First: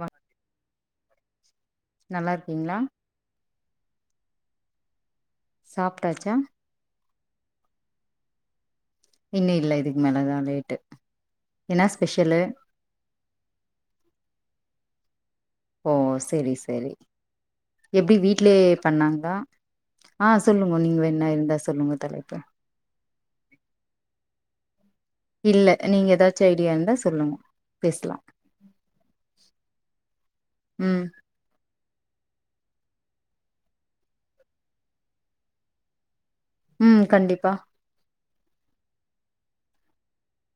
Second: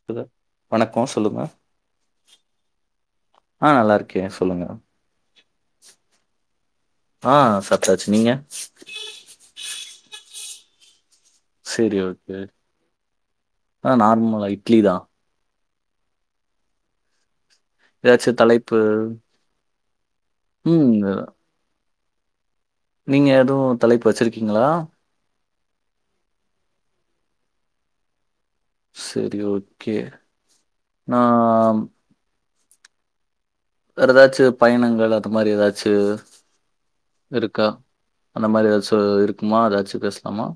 வா வணக்கோ சொல்லுங்க நல்லா இருக்கீங்ளா ஆ நல்லாருக்கே சொல்லுங்க சாப்ட்டாச்சா ஆ சாப்ட்டாச்சு நீங்க இன்னு இல்ல இதுக் மேலதா லேட்டு என்ன சேரி ஓகே ஸ்பெஷலு அ நார்மலா இட்லிதா ஓ செரி செரி எப்டி ஏதாச்சு வீட்லே தலைப்பு பண்ணாங்ளா அ சொல்லுங்க நீங் ம் வேன்னா இருந்தா சொல்லுங்கோ தலை நீங்க எது தலைப்பு வச்சிருக்கீங்ளா இல்ல நீங் எதாச்சு ஐடியா இருந்தா சொல்லுங்கு பேஸ்லா செரி ஓகே ம் நா வேர எதாச்சு பயணங்கள் அது மாரி எதாச்சு ம் கண்டிப்பா இருக்கா அந்த மாரி எதாச்சு இருக்குமா எதாச்சு பேஸ்லாமா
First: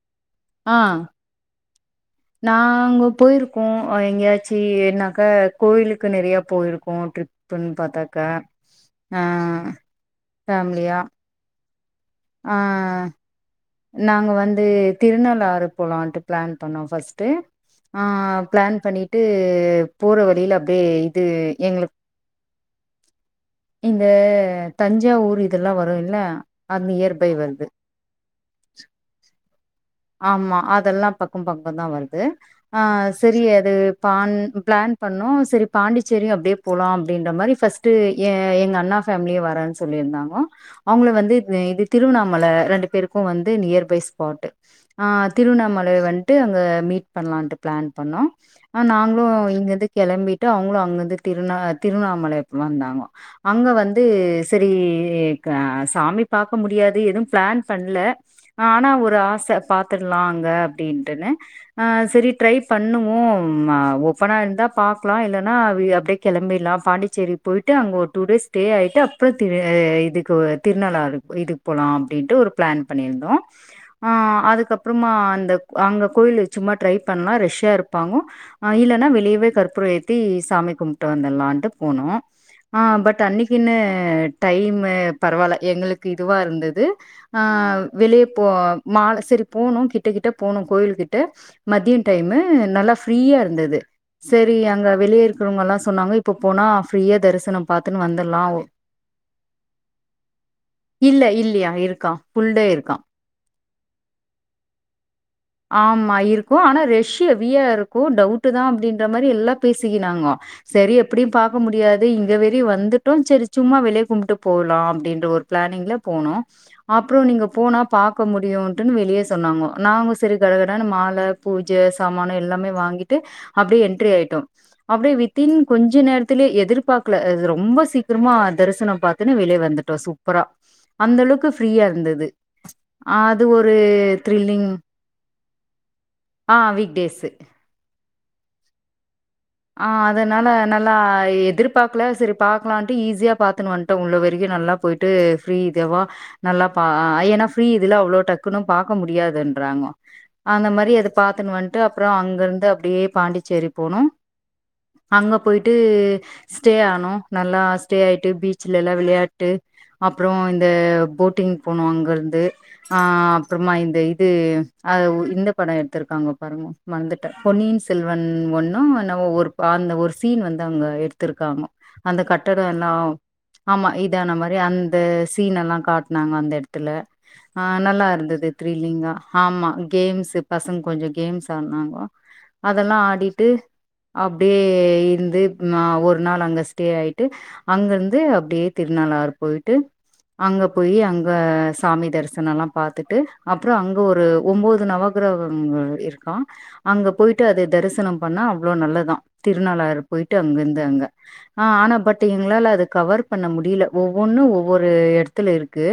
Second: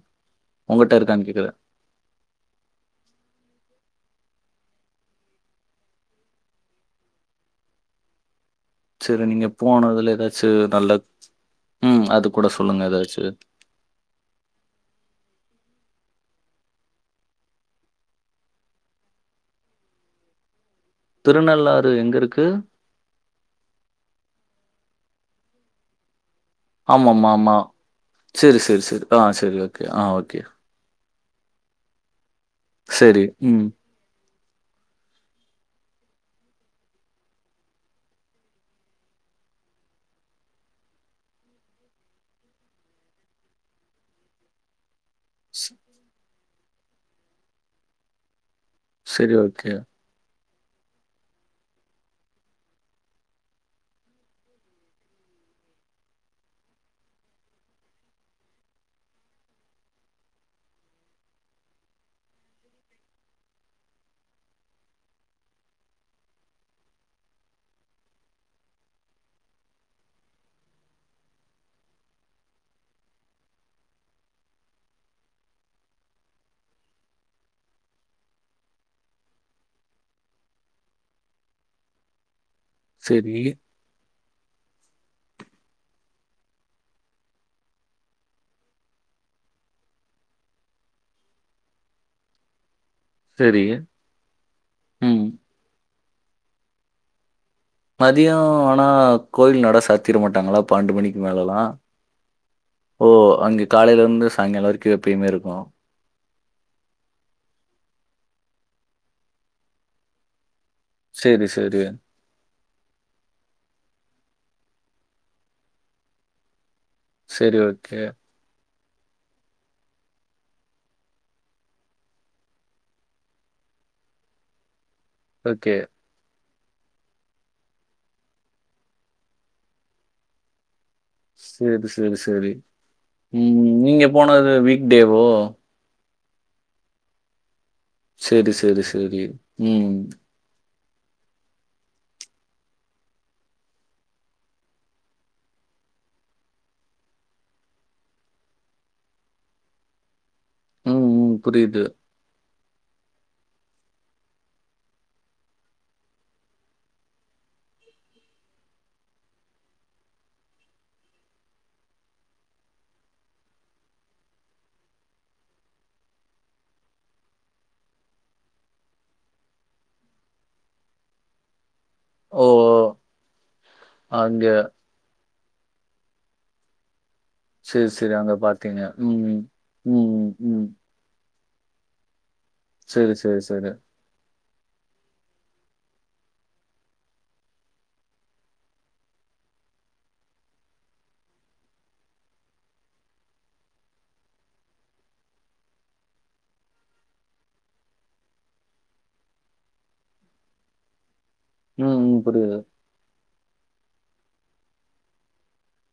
உங்கட்ட இருக்கான் கேக்குற நாங்கோ போயிருக்கோ எங்கயாச்சி என்னாக்க கோயிலுக்கு நெறியா போயிருக்கோ ட்ரிப் புன் பாத்தக்க சேரி நீங்க போனதுல எதாச்சு ஃபேமிலியா நல்லத் ம் அது கூட ஆ சொல்லுங்க எதாச்சு நாங்க வந்து திருநள்ளாறு போலான்ட்டு ப்ளான் பண்ணோ ஃபஸ்ட்டு ஆ ப்ளான் பண்ணிட்டு போற வழில அப்டே இது திருநள்ளாறு எங்ளுக் எங்க இருக்கு இந்த தஞ்சாவூர் இதல்லாமவரு இல்ல அது இயர்பை வருது செரி செரி செரி அ செரி ஓக் ஆம்மா அதல்லா பக்க பக்க தா வருது ஆ சேரி சரி ம் அது பான் ப்ளான் பண்ணோ செரி பாண்டிச்சேரியு அப்டே போலா அப்டின்ற மாரி ஃபஸ்ட்டு ஏ எங் அண்ணா ஃபேம்லியு வரேன் சொல்லிருந்தாங்கோ அவுங்ளு வந்து இதெ இது திருவண்ணாமல ரெண்டு பேருக்கு வந்து நியர் பை ஸ்பாட்டு ஆ ஸ் திருவண்ணாமலை வந்ட்டு அங்க மீட் பண்லான்ட்டு ப்ளான் பண்ணோ அ நாங்ளு சரி ஓகே. இங்கந்து களம்பிட்டு அவங்ளு அங்கந்து திருநா திருநாமலை வந்தாங்கோ அங்க வந்து செரி க சாமி பாக்க முடியாது எது ப்ளேன் பண்ல அ ஆனா ஒரு ஆச பாத்துர்ல அங்க அப்டின்ட்டுனு அ செரி ட்ரை பண்ணுவோ ம ஓப்பனா இர்ந்தா பாக்கலா இல்லனா வி அப்டே கிளம்பிட்லா பாண்டிச்சேரி பொய்ட்டு அங்க ஒரு டூ டேஸ் ஸ்டே ஆயிட்டு அப்ற திரு இதுக்கு திருநல்லாறு இது போலா அப்டின்ட்டு ஒரு ப்ளேன் பண்ணிருந்தோ அதுக்கப்பறமா அந்த அங்க கோயிலு சும்மா ட்ரை பண்லா ரெஷ்ஷா இருப்பாங்கோ அ இல்லன்னா வெளியவே கற்பூர ஏத்தி சாமி கும்ட்டு வந்துலான்ட்டு போனோ ஆ பட் சரி, அன்னிக்கின்னு டைமு பரவால்ல எங்குளுக்கு இதுவா இருந்துது அ வெளிய போ மால தெரி போனு கிட்ட கிட்ட போனு கோயில்கிட்ட மதிய டைமு நல்லாஃப் ப்ரீயா சரி. இருந்துது செரி அங்க ம். வெளிய இருக்குறவங்கலா சொன்னாங்க இப்ப போனா ஃப்ரீயா தரிசனம் பாத்துன்னு மதியோ வந்துர்லா ஆனா கோயில் நடா சாத்திர மாட்டாங்ளா பாண்டு மணிக்கு இல்ல மேலலா இல்லையா இருக்கா ஃபுல் டே இருக்கா ஒ அங்கு காலைல இர்ந்து சாங்கால வரிக்கு எப்புயுமே இருக்கு ஆம்மா இருக்கு ஆனா ரெஷ் எவியா இருக்கு டவுட்டு்தா அப்டின்ற மாரி எல்லா பேசிக்கினாங்கோ செரி எப்புடியு சரி, பாக்க சரி. முடியாது இங்க வெரியு வந்துட் டு செரி சும்மா வெளிய கும்ட்டு போலா அப்டின்ற ஒரு ப்ளேனிங்ல போனோ அப்றோ நீங்க சரி போனா ஓகே, பாக்க முடியூன்ட்டுனு வெளிய சொன்னாங்கோ நாங்கோ செரு கடகடனு மால பூஜ சாமானு எல்லாமே வாங்கிட்டு அப்டே என்ட்ரி ஆயிட்டோ அப்டியே வித்தின் ஓகே. கொஞ்ச நேரத் துலே எதிர்பாக்கல அது ரொம்ப சீக்கிரமா தரிசனம் பாத்துனு வெளிய வந்துட்டோ சூப்பரா அந்தளவுக்கு ஃப்ரீயா சரி, சரி, இர்ந்தது சரி. அது ம் ஒரு நீங்க போனது த்ரில்லிங் வீக் டேவோ ஆ வீக் டேஸு செரி செரி செரி ஆ அத நானு நல்லா எதிர்பாக்கல செரி பாக்கலான்ட்டு ஈஸியா பாத்துனு வந்ட்டோ உள்ள வரைக்கு நல்லா போய்ட் டு ஃப்ரீ இதேவா நல்லா பா ஆ ஏனா ஃப்ரீ இதுல அவ்ளோ டக்குனு பாக்க முடியாதுன்றாங்கோ அந்த ம், மாரி அது ம். பாத்துன் வந்ட்டு புரியுது. அப்பறோ அங்கர்ந்து அப்டியே பாண்டிச்சேரி போனோ அங்க போய்ட்டு ஸ்டே ஆனோ நல்லா ஸ்டே ஆய்ட்டு பீச்சுலல்லா விளயாட்டு அப்றோ இந்த போட்டிங் போனோ அங்கர்ந்து ஆ அப்பறமா இந்த இது ஆ உ இந்த படோ எட்த்திருக்காங்கோ பாருங்கோ மற்ந்துட்டே பொன்னியின் செல்வன் ஒன்னோ என்னவோ ஒருப் அந்த ஒரு சீன் வந்து அங்க எடுத்திருக்காங்கோ அந்த ஓ! கட்டடோ எல்லா ஆமா இதான அங்க மாரி அந்த சீன் எல்லா காட்னாங்க அந்த எடத் துல ஆ சரி, நல்லா சரி. அங்க இர்ந்துது பார்த்தீங்க. த்ரீலிங்கா ம். ஆமா ம், கேம்ஸு ம். பசங் கொஞ்ச கேம்ஸ் ஆட்னாங்கோ அதெல்லா சரி, சரி, ஆடிட்டு சரி. அப்டியே இர்ந்து ந ஒரு நாள் அங்க ஸ்டே ஆய்ட்டு அங்கர்ந்து அப்டியே திருநாள்ளாறு போய்ட்டு அங்க போயி அங்க சாமி தரிசனல்லா பாத்துட்டு அப்றோ அங்க ஒரு ஒம்போது நவக் கிரகங்கள் இருக்கா அங்க போய்ட்டு அத தரிசனம் பண்ணா அவ்ளோ நல்ல தா திருநாள்ளாறு போய்ட்டு அங்கர்ந்து அங்க ஆ ம், ஆனா ம். பட் புரியுது, எங்ளால அது கவர் பண்ண முடியில ஒவ்வொன்னு ஒவ்வொரு எடத்துல இருக்கு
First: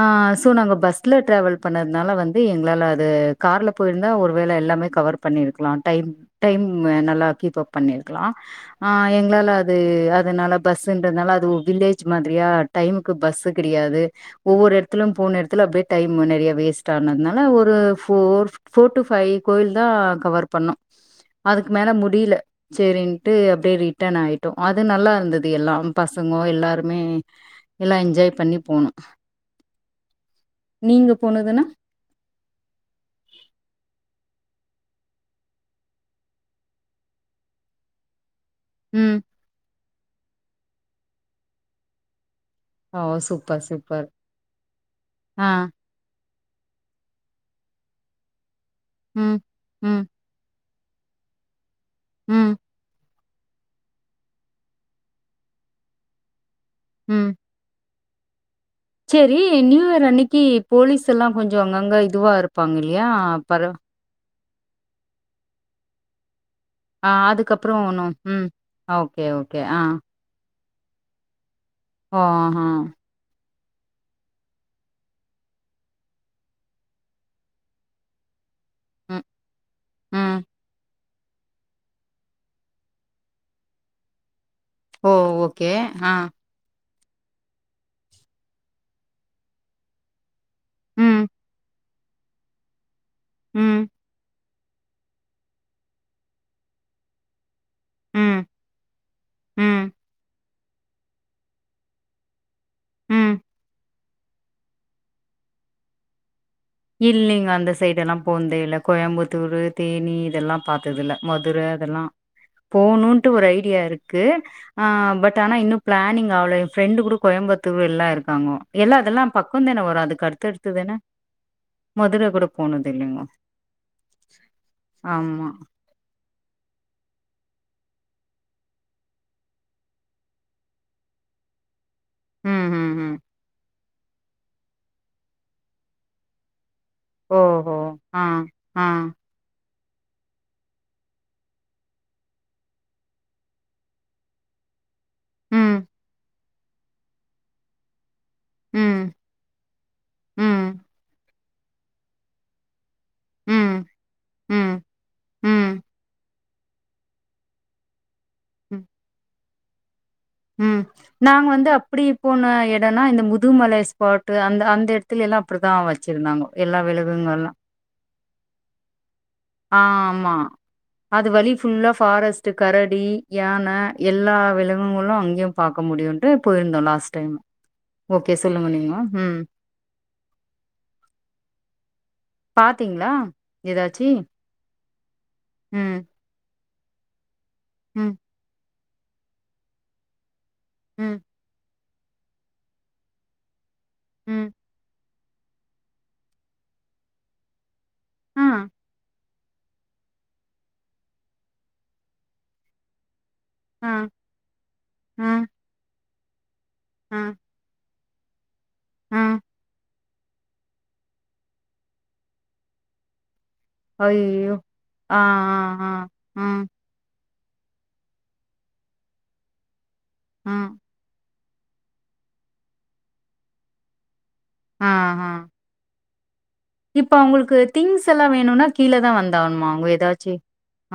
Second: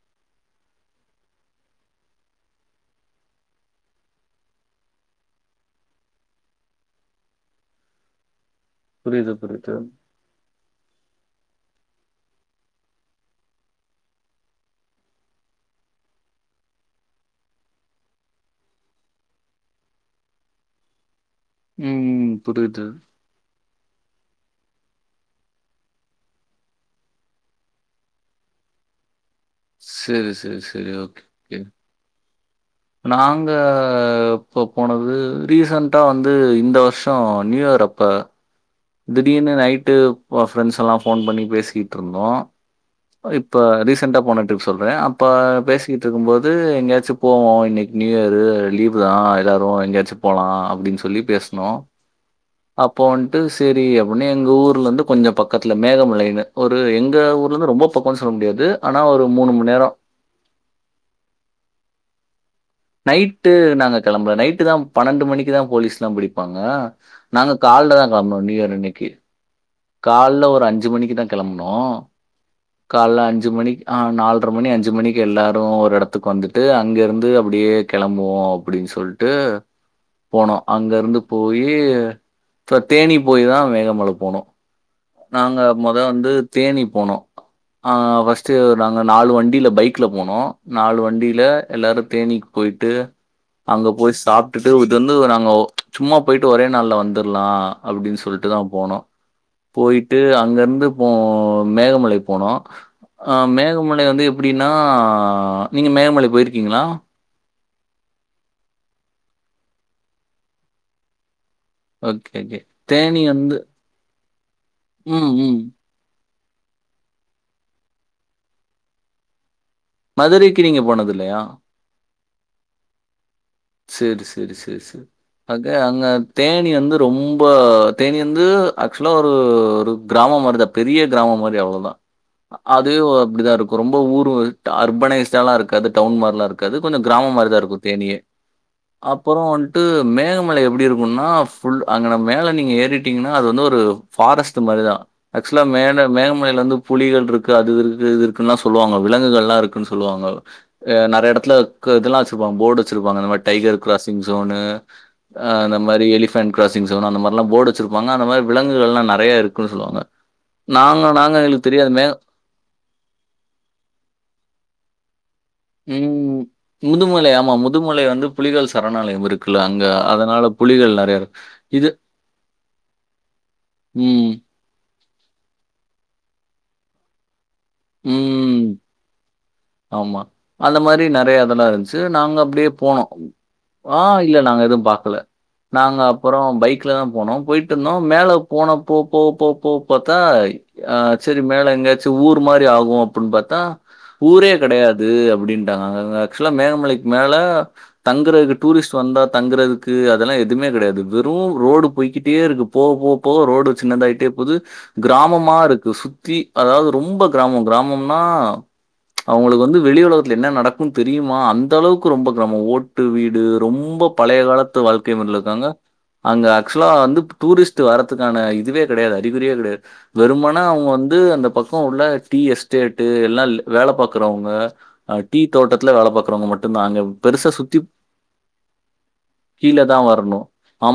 ஆ சோ நாங்க பஸ்ல ட்ராவல் பண்ணதுனால வந்து எங்ளால அது கார்ல போயிர்ந்தா ஒருவேள எல்லாமே கவர் பண்ணீர்க்கலா டைம் டைம்மு நல்லா கீப்அப் பண்ணீர்க்கலா அ புரியுது, எங்ளால புரியுது. அது அதுனால பஸ்ஸுன்றத்னால அது ஓ வில்லேஜு மாதிரியா டைமுக்கு பஸ்ஸு கெடயாது ஒவ்வொரு எடத்துலு போன எடத்துல அப்டியே டைம் நெறைய வேஸ்ட் ஆனத்னால ஒரு ஃபோர் ஃபோர் டு ஃபை கோயில் தா கவர் பண்ணோ அதுக்கு மேல ம், முடியில ம். புரியுது. ன்ட்டு அப்டியே ரிட்டன் ஆய்ட்டோ அது நல்லார்ந்தது எல்லா பசங்கோ எல்லாருமே எல்லா என்ஜாய் பண்ணி போனோ செரி செரி செரி நீங்க ஓகே ஓகே போனதுன்னா நாங்க எப்போ போனது ரீசண்ட்டா வந்து இந்த வர்ஷோ நியூ இயர் அப்ப ம் திடீர்னு நைட்டு ஃப ஃப்ரெண்ட்ஸ் எல்லா ஃபோன் பண்ணி பேசிகிட்ருந்தோ ஓ அ இப்ப சூப்பர் சூப்பர் ரீசெண்ட்டா போன ட்ரிப் சொல்றே அப்ப ஆ பே சிகிட்ருக்கும்போது எங்யாச்சு போவோ இன்னிக் நியூ இயரு லீவு தா ம் எல்லோரு ம் எங்யாச்சு போலா அப்டின் சொல்லி பேஸ்னோ ம் அப்ப வந் ட்டு செரி அப்பிட்னு எங்க ஊர்லர்ந்து கொஞ்ச பக்கத்துல மேகமலைன்னு ஒரு எங்க ஊர்லர்ந்து ரொம்போ பக்கோன் சொல்ல முடியாது செரி நியூ இயர் அன்னைக்கி போலீஸ் எல்லா கொஞ்சோ அங்கங்க இதுவா இருப் நைட்டு நாங்க கெளம்புல நைட்டு தா பன்னெண்டு மணிக்குதா போலீஸ்லா பிடிப்பாங்க ஆ நாங்க அதுக்கப்றோ கால்ல தா ஒன்னு கெளம்புனோ ம் நியூ இயர் அன்னைக்கி ஓகே ஓகே ஆ கால்ல ஒரு அஞ்சு மணிக்கு தா கெளம்புனோ ஓ ஆ கால்ல அஞ்சு மணிக்கு ஆ நால்ர மணி அஞ்சு மணிக்கு எல்லாரு ஒரு எடத்துக் வந்துட்டு அங்கருந்து அப்புடியே கெளம்புவோ அப்படின்னு ம் சொல்லிட்டு ம் போனோ அங்க இருந்து போய்யி தேனி போய் தா வேகமலை போனோ ஓ நாங்க ஓகே மொத ஆ வந்து தேனி போனோ நாங்க ஃபர்ஸ்ட்டு நாங்க நாலு வண்டில பைக்கில போனோ நாலு ம் வண்டியில எல்லாரு தேனி போயிட்டு ம் அங்க போய் சாப்ட்டுட்டு இது வந்து நாங்க சும்மா போயிட்டு ஒரே நாள்ல வந்துரலா அப்படின்னு ம் சொல்லிட்டு தா போனோ ம் போயிட்டு அங்க இருந்து போ மேகமலை போனோ ம் அ மேகமலை வந்து எப்டின்னா நீங்க மேகமலை போயிருகீங்களா இல்லிங்க அந்த சைடல்லா போந்தே இல்ல கோயம்புத்தூரு தேனி இதெல்லா பாத்ததுல்ல மதுர ல்லா ஓகே ஓகே தேனி போணுட்டு ஒரு வந்து ஐடியா இருக்கு ஆ ம் பட் ஆனா ம் இன்னு பிளானிங் அவ்ளோ எ ஃப்ரெண்டு் கூட கோயம்புத்தூர் எல்லா இருக்காங்கல்லா இல்ல அதெல்லா பக்கந்தான வரு மதுரைக்கு நீங்க போனதுல்லையா மதுரை கூட போனதில்லைங்க சரி சரி சரி சரி அகே அங்க தேனி வந்து ரொம்ப தேனி வந்து ஆக்சுவலா ஒரு ஒரு கிராம மாறிதா பெரிய கிராம மாரி அவ்ளவுதா ம் அது ம் ம் அப்டிதாருக்கு இருக்கு ரொம்ப ஊரு அர்பனைஸ்டாலா இருக்காது அது டவுன் மார்லா இருக் கது கொஞ்ச கிராமமாரிதா ஓஹோ இருக்கு தேனியே ஆ ஆ அப்பற வன்ட்டு மேகமலை எப்டி இருக்குன்னா ஃபுல் அங்க மேலே நீங்கள் ஏறிட்டீங்கன்னா அது வந்து ஒரு பாரஸ்ட் மாரிதா ஆக்சுவலா ம் மேல மேகமலையில இருந்து புலிகள் இருக்கு அது இருக்கு இதுருக் குனா சொல்லுவாங்க ம் விலங்குகளலா இருக்குன்னு சொல்லுவாங்க ம் அ நெறய எடத்துல கு இதல்லா வச்சிருப்பாங்க போர்டு வச்சிருப்பாங்க அந்த மாரி டைகர் ம் கிராசிங் சோனு ம் ம் அந்த மாரி எலிபாண்ட் கிராசிங் சோனு அந்த மாரில்லா போர்டு வச்சிருப்பாங்க அந்த மாரி ம் விலங்குகள்லா நெறையா இருக்குன்னு சொல்லுவாங்க ம் நாங்க வந்து அப்டிப்போன எ எடம்னா இந்த முதுமலை ஸ்பாட்டு அந்த அந்த எடத்துல எல்லா அப்டிதா ம். வச்சிருந்தாங்க எல்லா முதுமலை விலகுங்கள்லா ஆமா. முதுமலை வந்து புலிகள் சரணாலயம் இருக்குல்ல ஆ அங்க ஆமா அதனால புலி அது வலி ஃபுல்லா ஃபாரஸ்ட்டு கரடி யானை ம். எல்லா விலங்குகளு அங்கியு பாக்க முடியுன்ட்டு போயிருந்தோ லாஸ்ட் டைம் ஓகே சொல்லுங்க ம். நீங்கோ ம் ஆமா அந்த மாரி நெறய இதெல்லா இருந்துச் சு நாங்க அப்டியே போனோ பாத்தீங்களா ஆ ஏதாச்சி இல்ல நாங்க எதுவு பாக்கல ம் நாங்க அப்றம் பைக்ல தா போனோ போயிட்டுந்தோ ம் மேல போன போ போ போ போ பாத்தா ஆ ம் செரி மேல எங்கேயாச்சு ஊரு மாரி ஆகு அப்டின்னு பாத்தா ம் ஊரே கெடையாது அப்டின்ட்டாங்க ஆக்சுவலா மேகமலைக்கு மேல ஆ தங்கறதுகு டூரிஸ்டு வந்தா தங்கறது கு அதெல்லா எதுவுமே கெடையாது வெறும் ரோடு போயிட்டே இருக்கு போக போ போக ரோடு டு ஆ சின்னதாயிட்டே போது ஆ கிராமமா இருக்கு சுத்தி அதாது ஆ ரொம்ப கிராமம் கிராமம் மா ஆ அவுங்களுக்கு வந்து வெளி உலகத்துல என்ன நடக்கு தெரியுமா அந்த அளவுக்கு ரொம்ப கிராமம் ஓட்டு வீடு ரொம்ப பழைய ஐயோ காலத்து வாழ்க்கை ஆ முறைல ஆ இருக்காங்க ஆ அங்க ம் ஆக்சுவலா வந்து டூரிஸ்ட் வர்த்துக்கான இதுவே கெடையாது அறிகுறியே கெடையாது வெறுமானா ம் அவுங்க வந்து அந்த பக் கோ உள்ள டீ எஸ்டேட்டு எல்லா வேல பாக்றவுங்க ஆ ஆ டீ தோட்டத்துல வேல பாக்குறவுங்க மட் நாங்க இப்ப பெருச அவங்களுக்கு சுத்தி திங்ஸ் எல்லா வேணும்னா கீழ தான் வந்தாவணுமா கீழ அவங்க தா ஏதாச்சு? வரணு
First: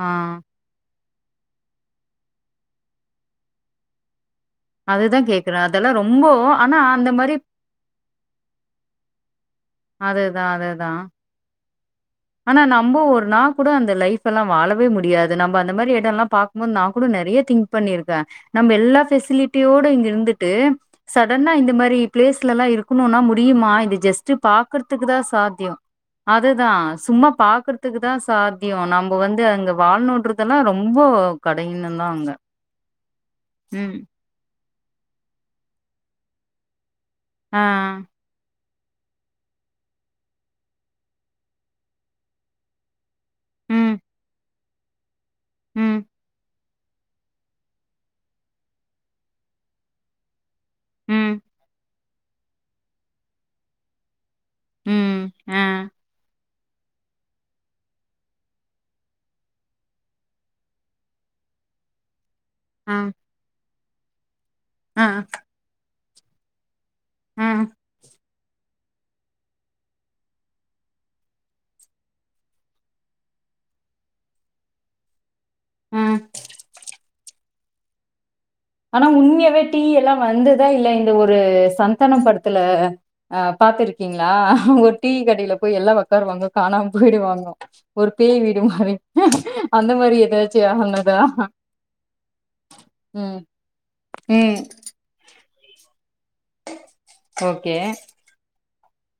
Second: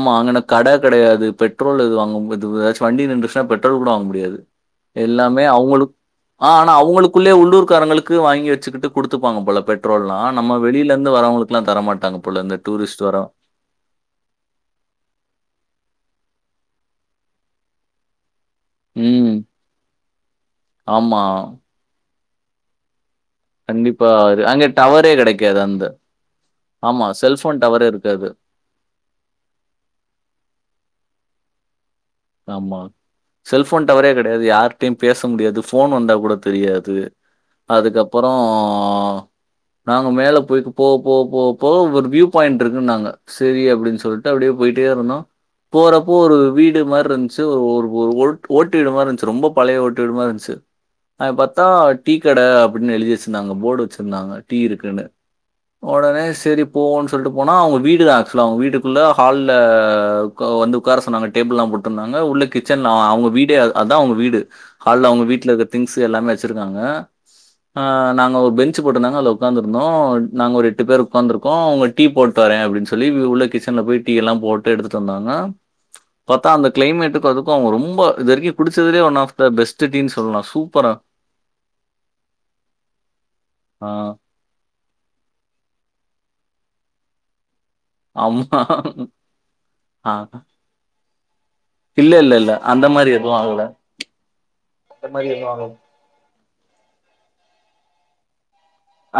ஆ அங்கன கட கெடயாது பெட்ரோல் இது வாங்கம் இது எதாச் வண்டி நின்றுச்னா பெட்ரோல் கூட வாங்க முடியாது அதுதான் எல்லாமே கேக்குறேன். அவுங்குளுக் அதெல்லாம் ரொம்ப ஆ ஆனா அந்த அவுங்குளுகுள்ளே மாரி உள்ளூர் க் காரங்குளுக்கு வாங்கி வெச்சுக்கிட்டு குடுத்துப்பாங்க போல பெட்ரோல்லா அதுதான், நம்ம அதுதான். வெளிலந்து வரவுங்குளுகுலா தர மாட்டாங்க ஆனா நம்ப ஊர் நா கூட அந்த லைப் எல்லாம் வாழவே முடியாது நம்ப அந்த மாரி எடோல்லா பாக்மோது நா கூட நெறய திங்க் பண்ணிருக்கே நம்ப எல்லா ம். ஃபெசிலிட்டியோட இங்க இருந்துட்டு ஆமா. சடனா இந்த மாரி ப்ளேஸ்லல்லா இருக் குணுன்னா முடியுமா இது கண்டிப்பா. ஜஸ்ட்டு அது அங்க பாக்கர்துக்கு டவரே தா கிடைக்காது சாத்தியோ அந்த அதுதா ஆமா. சும்மா செல்ஃபோன் டவரே பாக்குர்துக்கு தா இருக்காது. சாத் த்யு நம்ப வந்து அங்க வாழ்நோன்ட்றதுல்லா ரொம்போ கடினோ தா அங்க ஆமா செல்ஃபோன் ம். டவரே கெடயாது யார்ட்டயு பேச முடியாது ஃபோன் வந்தா கூட தெரியாது ஆ. அதுக்கப்பறோ நாங்க மேல போய்க்கு போவ போவ போவ போவ ஒரு வியூ பாய்ண்ட் இருக்குன்னாங்க செரி ம். அப்டின் சொல்ட்டு அப்டியே போய்ட்டேருந்தோ ம், போறப்போ ஒரு வீடு மார் ருன்ச்சு ஒரு ஒரு ஒரு ஓட்டு வீடு மார்ருன்ச்சு ரொம்ப பழய ஓட்டு வீடு மார்ருன்ச்சு அத ம், பாத்தா டீ கட அப்டினு எழுதி வெச்சிந்தாங்க போர்டு வெச்சிருந்தாங்க டீ இருக்குன்னு ம். ஆ, ஒடனே செரிப் போவோன் சொல்ட்டு போனா அவுங்க வீடு தா ஆக்சுலா அவுங்க வீட்டுக்குள்ள ஹால்ல உக்க வந்து உக்கார சொன்னாங்க டேபுள்ல்லா போட் ருந்தாங்க உள்ள கிச்சன்லா ஆ, அவுங்க வீடே அதா அவுங்க வீடு ஆ, ஹால்ல அவுங்க வீட்லக்க திங்ஸ்ஸு எல்லாமே வெச்சுருக்காங்க ஆ நாங்க ஒர் பென் ச்சு போட்டுந்தாங்க அதுல உக்காந்துந்தோ நாங் ஒரு எட்டு பேரு உக்காந்துருகோ அவுங்க டீ போட் தர அப்டின் சொல்லி உள்ள கிச்சன்ல போய்ட் டீ எல்லாம் போட்டு எடுத்துட்டு வந்தாங்க ம் பாத்தா அந்த க்ளைமேட்டுக்கு அதுக்கு ரொம்ப இதுவரைக்கு ஆனா உண்மையாவே டீ எல்லா வந்துதா இல்ல சூப்பரா. இந்த ஒரு சந்தானோ படத்துல ஆ பாத்துருக்கிங்ளா ஒர் டீ கடைல போய் எல்லா ஒக்காருவாங்க காணாம போய்டுவாங்க ஒரு பேய் ஆமா. வீடு மாரி அந்த ஆ. மாரி எதாச்சி ஆனதா இல்ல இல்ல இல்ல அந்த மாரி எதுவு ம், ஆகல ம். அந்த மாரி எதுவு ஆகல ஓக்கே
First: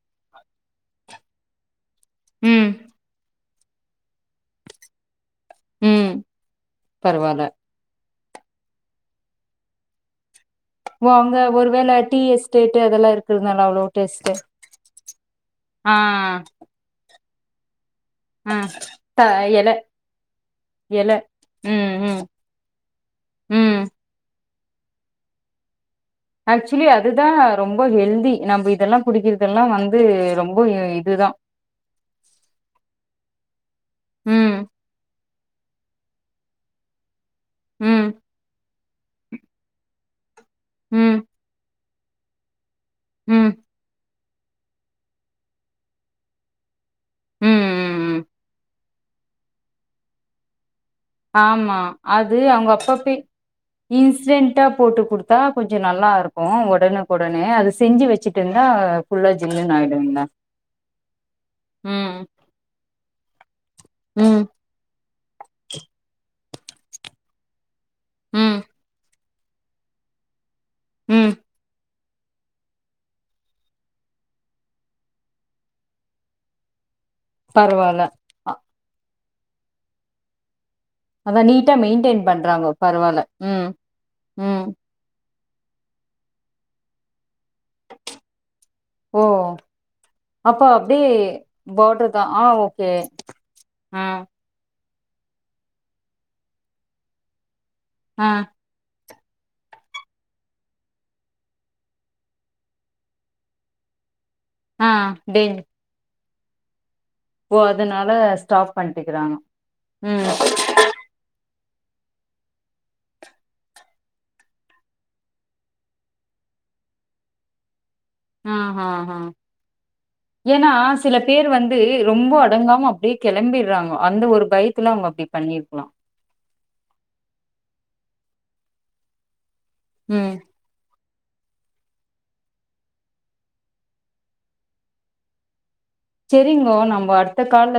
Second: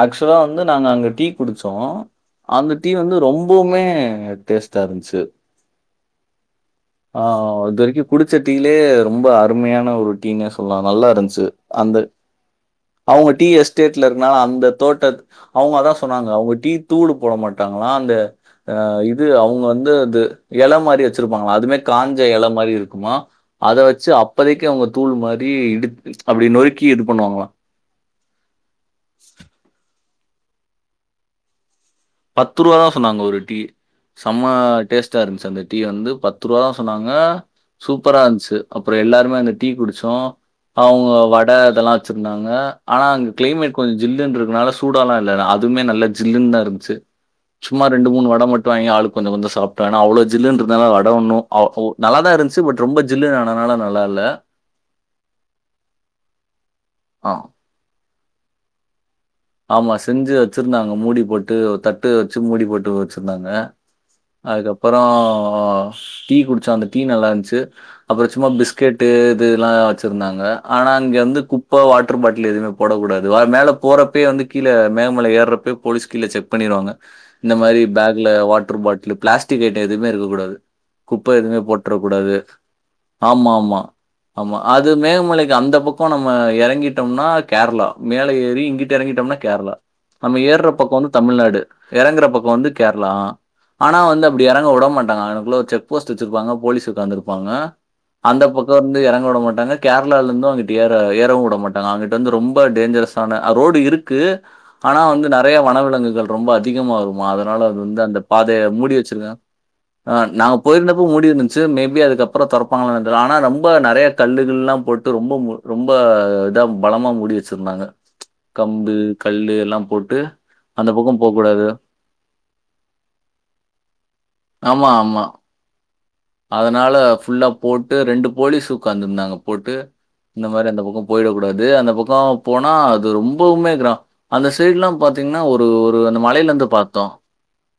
ஆக்சுவலா வந்து நாங்க அங்க டீ குடிச்சோ ம், அந்த டீ வந்து ரொம் போமே டேஸ்ட்டா இருன்ச்சு ம். ஆ பரவால்ல. இது வரிக்கு குடிச்ச டீ லே ரொம்ப அருமையான ஒரு டீ ன்னே சொல்லா நல்லா ஓ அங்க இருன்ச்சு ஒருவேள அந்த டீ எஸ்டேட்டு அதெல் அவுங்க டீ எஸ்டேட்லருக்கனால அந்த தோட்டத் அவுங்க அதா ஆ, சொன்னாங்க அவுங்க டீ தூளு போட மாட்டாங்ளா அந்த ஆ. த இது அவுங்க எல வந்து அது எல மாரி வெச்ருப்பாங்ளா அதுமே ம், ம், காஞ்ச எல மாரி இருக்குமா அத ம். வச்சு அப் அப்போதிக்கு அவுங்க தூளு மாரி இடுச் அப்டி ஆக்சுவலி நொறுக்கி இது அதுதான் பண்ணுவாங்ளா ரொம்ப ஹெல்தி நம்ம இதெல்லா குடிக்கரதெல்லா வந்து ரொம்ப இதுதா பத்து ருவா தா சொன்னாங்க ஒரு டீ செம்ம ம், டேஸ்ட் டா இருன்ச்சி அந்த டீ வந்து பத்து ருவா தா சொன்னாங்க ம், சூப்பரா இருன்ச்சு அப்றோ எல்லாருமே அந்த டீ குடிச்சோ அவுங்க ம், வட இதல்லா வெச்சிருந்தாங்க ஆனா அங்க ம், க்ளைமெட் கொஞ்ச ஜில்லுருக்கனால சூடால்லா இல்ல அதுவுமே நல்லா ஜில்லுன்தாருந்ச்சு சும்மா ரெண்டு ம், ம். மூணு வட மட்டு வாங்கி ஆளுக்கு கொஞ்சோ கொஞ்சோ சாப்ட்டோ ஏனா அவ்ளோ ஜில்லுனுருக் ந்தாலு வட ஒன்னு அவ் ஆமா. ஓ நல்லாதா அது இருந்துச்சு பட் ரொம்ப ஜில்லுன் ஆனனால நல்லால்ல ட்டா போட்டு குடுத்தா கொஞ்சோ நல்லாருக்கோ ஒடனுக் ஆ. ஒடனே அது செஞ்சு வெச்சுட்டிங்னா ஃபுல்லா ஜில்லு ஆமா செஞ்சு வெச்சிருந்தாங்க மூடி போட்டு ஒர் தட்டு ம், வெச்சி மூடி போட்டு வெச்சிர்ந்தாங்க ம், அதுக்கப்புற டீ குடிச்ச அந்த டீ நல்லா இருந்துச்சு அப்புற சும்மா ம், பிஸ்கெட்டு இதுலா வச்சிருந்தாங்க ஆனா ம். அங்கிருந்து குப்ப வாட்ரு பாட்லு எதுமே போட கூடாது மேல போறப் அப்பய வந்து கீழ மேகமலை ஏறப்பய போலீஸ் கீழ செக் பண்ணிருவாங்க இந்த மாதிரி பரவால்ல. பேக்ல அ வாட்டர் பாட்டில் பிளாஸ்டிக் ஐட்ட எதுவுமே இருக்க கூடாது குப்ப அதான் எதுமே நீட்டா போட்ர மெயின்டெயின் கூடாது பண்றாங்க. பரவால்ல. ஆமா ம், ஆமா ஆமா ம். அது து மேகமலைக்கு அந்த பக்க நம்ம இறங்கிட்டோம்னா கேரளா மேல ஏரி இங்கிட் ஓ! எறங்கிட்டோம்னா கேரளா நம்ம அப்போ ஏறுற பக்க அப்படியே வந்து தமிழ்நாடு பார்டர் எறங்குற தான். ஆ பக்க வந்து ஓகே. கேரளா அ ஆனா ஆ, வந்து அப்டி எறங்க விட மாட்டாங்க அங்குனுக்குள்ள ஒரு செக் போஸ்ட் வச்சிருப்பாங்க போலீஸ் உக்காந்து இருப்பாங்க ஆ, அந்த பக் வந்து எறங்க விட மாட்டாங்க கேரளாவில இருந்து அங்குட்டு ஏற ஏறவு வுட மாட்டாங்க அங்குட்டு வந்து ரொம்ப டேஞ்சரஸ்ஸான ரோடு இருக்கு ஆ. ஆனா வந்து டேஞ் நெறைய வனவிலங்குகள் ரொம்ப அதிகமா வருமா ஓ அதனால வந்து அந்த பாதய ஸ்டாப் மூடி பண்ணிட்டுக்கிறாங்க வச்சிருக்காங் ம் நாங்க கோயில்ல போய் மூடி இருந்துச்சு மே பி அதுக்கப்புற திறப்பாங்களலா தெரில ஆனா ரொம்ப நெறையா கல்லுகில்லா போட்டு ரொம்ப மு ரொம்ப இதா பலமா மூடி வெச்சிருந்தாங்க கம்பு கல்லு எல்லா போட்டு ஏனா அந்த சில பக்கம் பேர் போக்கூடாது. வந்து ரொம்ப அடங்காம அப்டே கெளம்பிறாங்க அந்த ஒரு ஆமா, பயத்துல அவுங்க ஆமா. அப்டி பண்ணி பலா அதனால ஃபுல்லா போட்டு ரெண்டு போலீஸ் உக்காந்து இருந்தாங்க போட்டு ம் இந்த மாரி அந்த பக்க போயிட கூடாது அந்த பக்க போனா அது ரொம்புமே கிரா அந்த சைட்லா பாத்தீங்கன்னா ஒரு ஒரு ஒரு அந்த மலையில இருந்து செரிங்கோ பாத்தோ நம்ம அடுத்த கால்ல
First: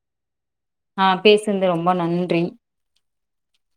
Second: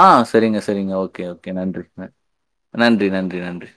ஆ செரிங்க செரிங்க ஓகே ஓகே திந்து நன்றி. ரொம்ப ந நன்றி நன்றி நன்றி நன்றி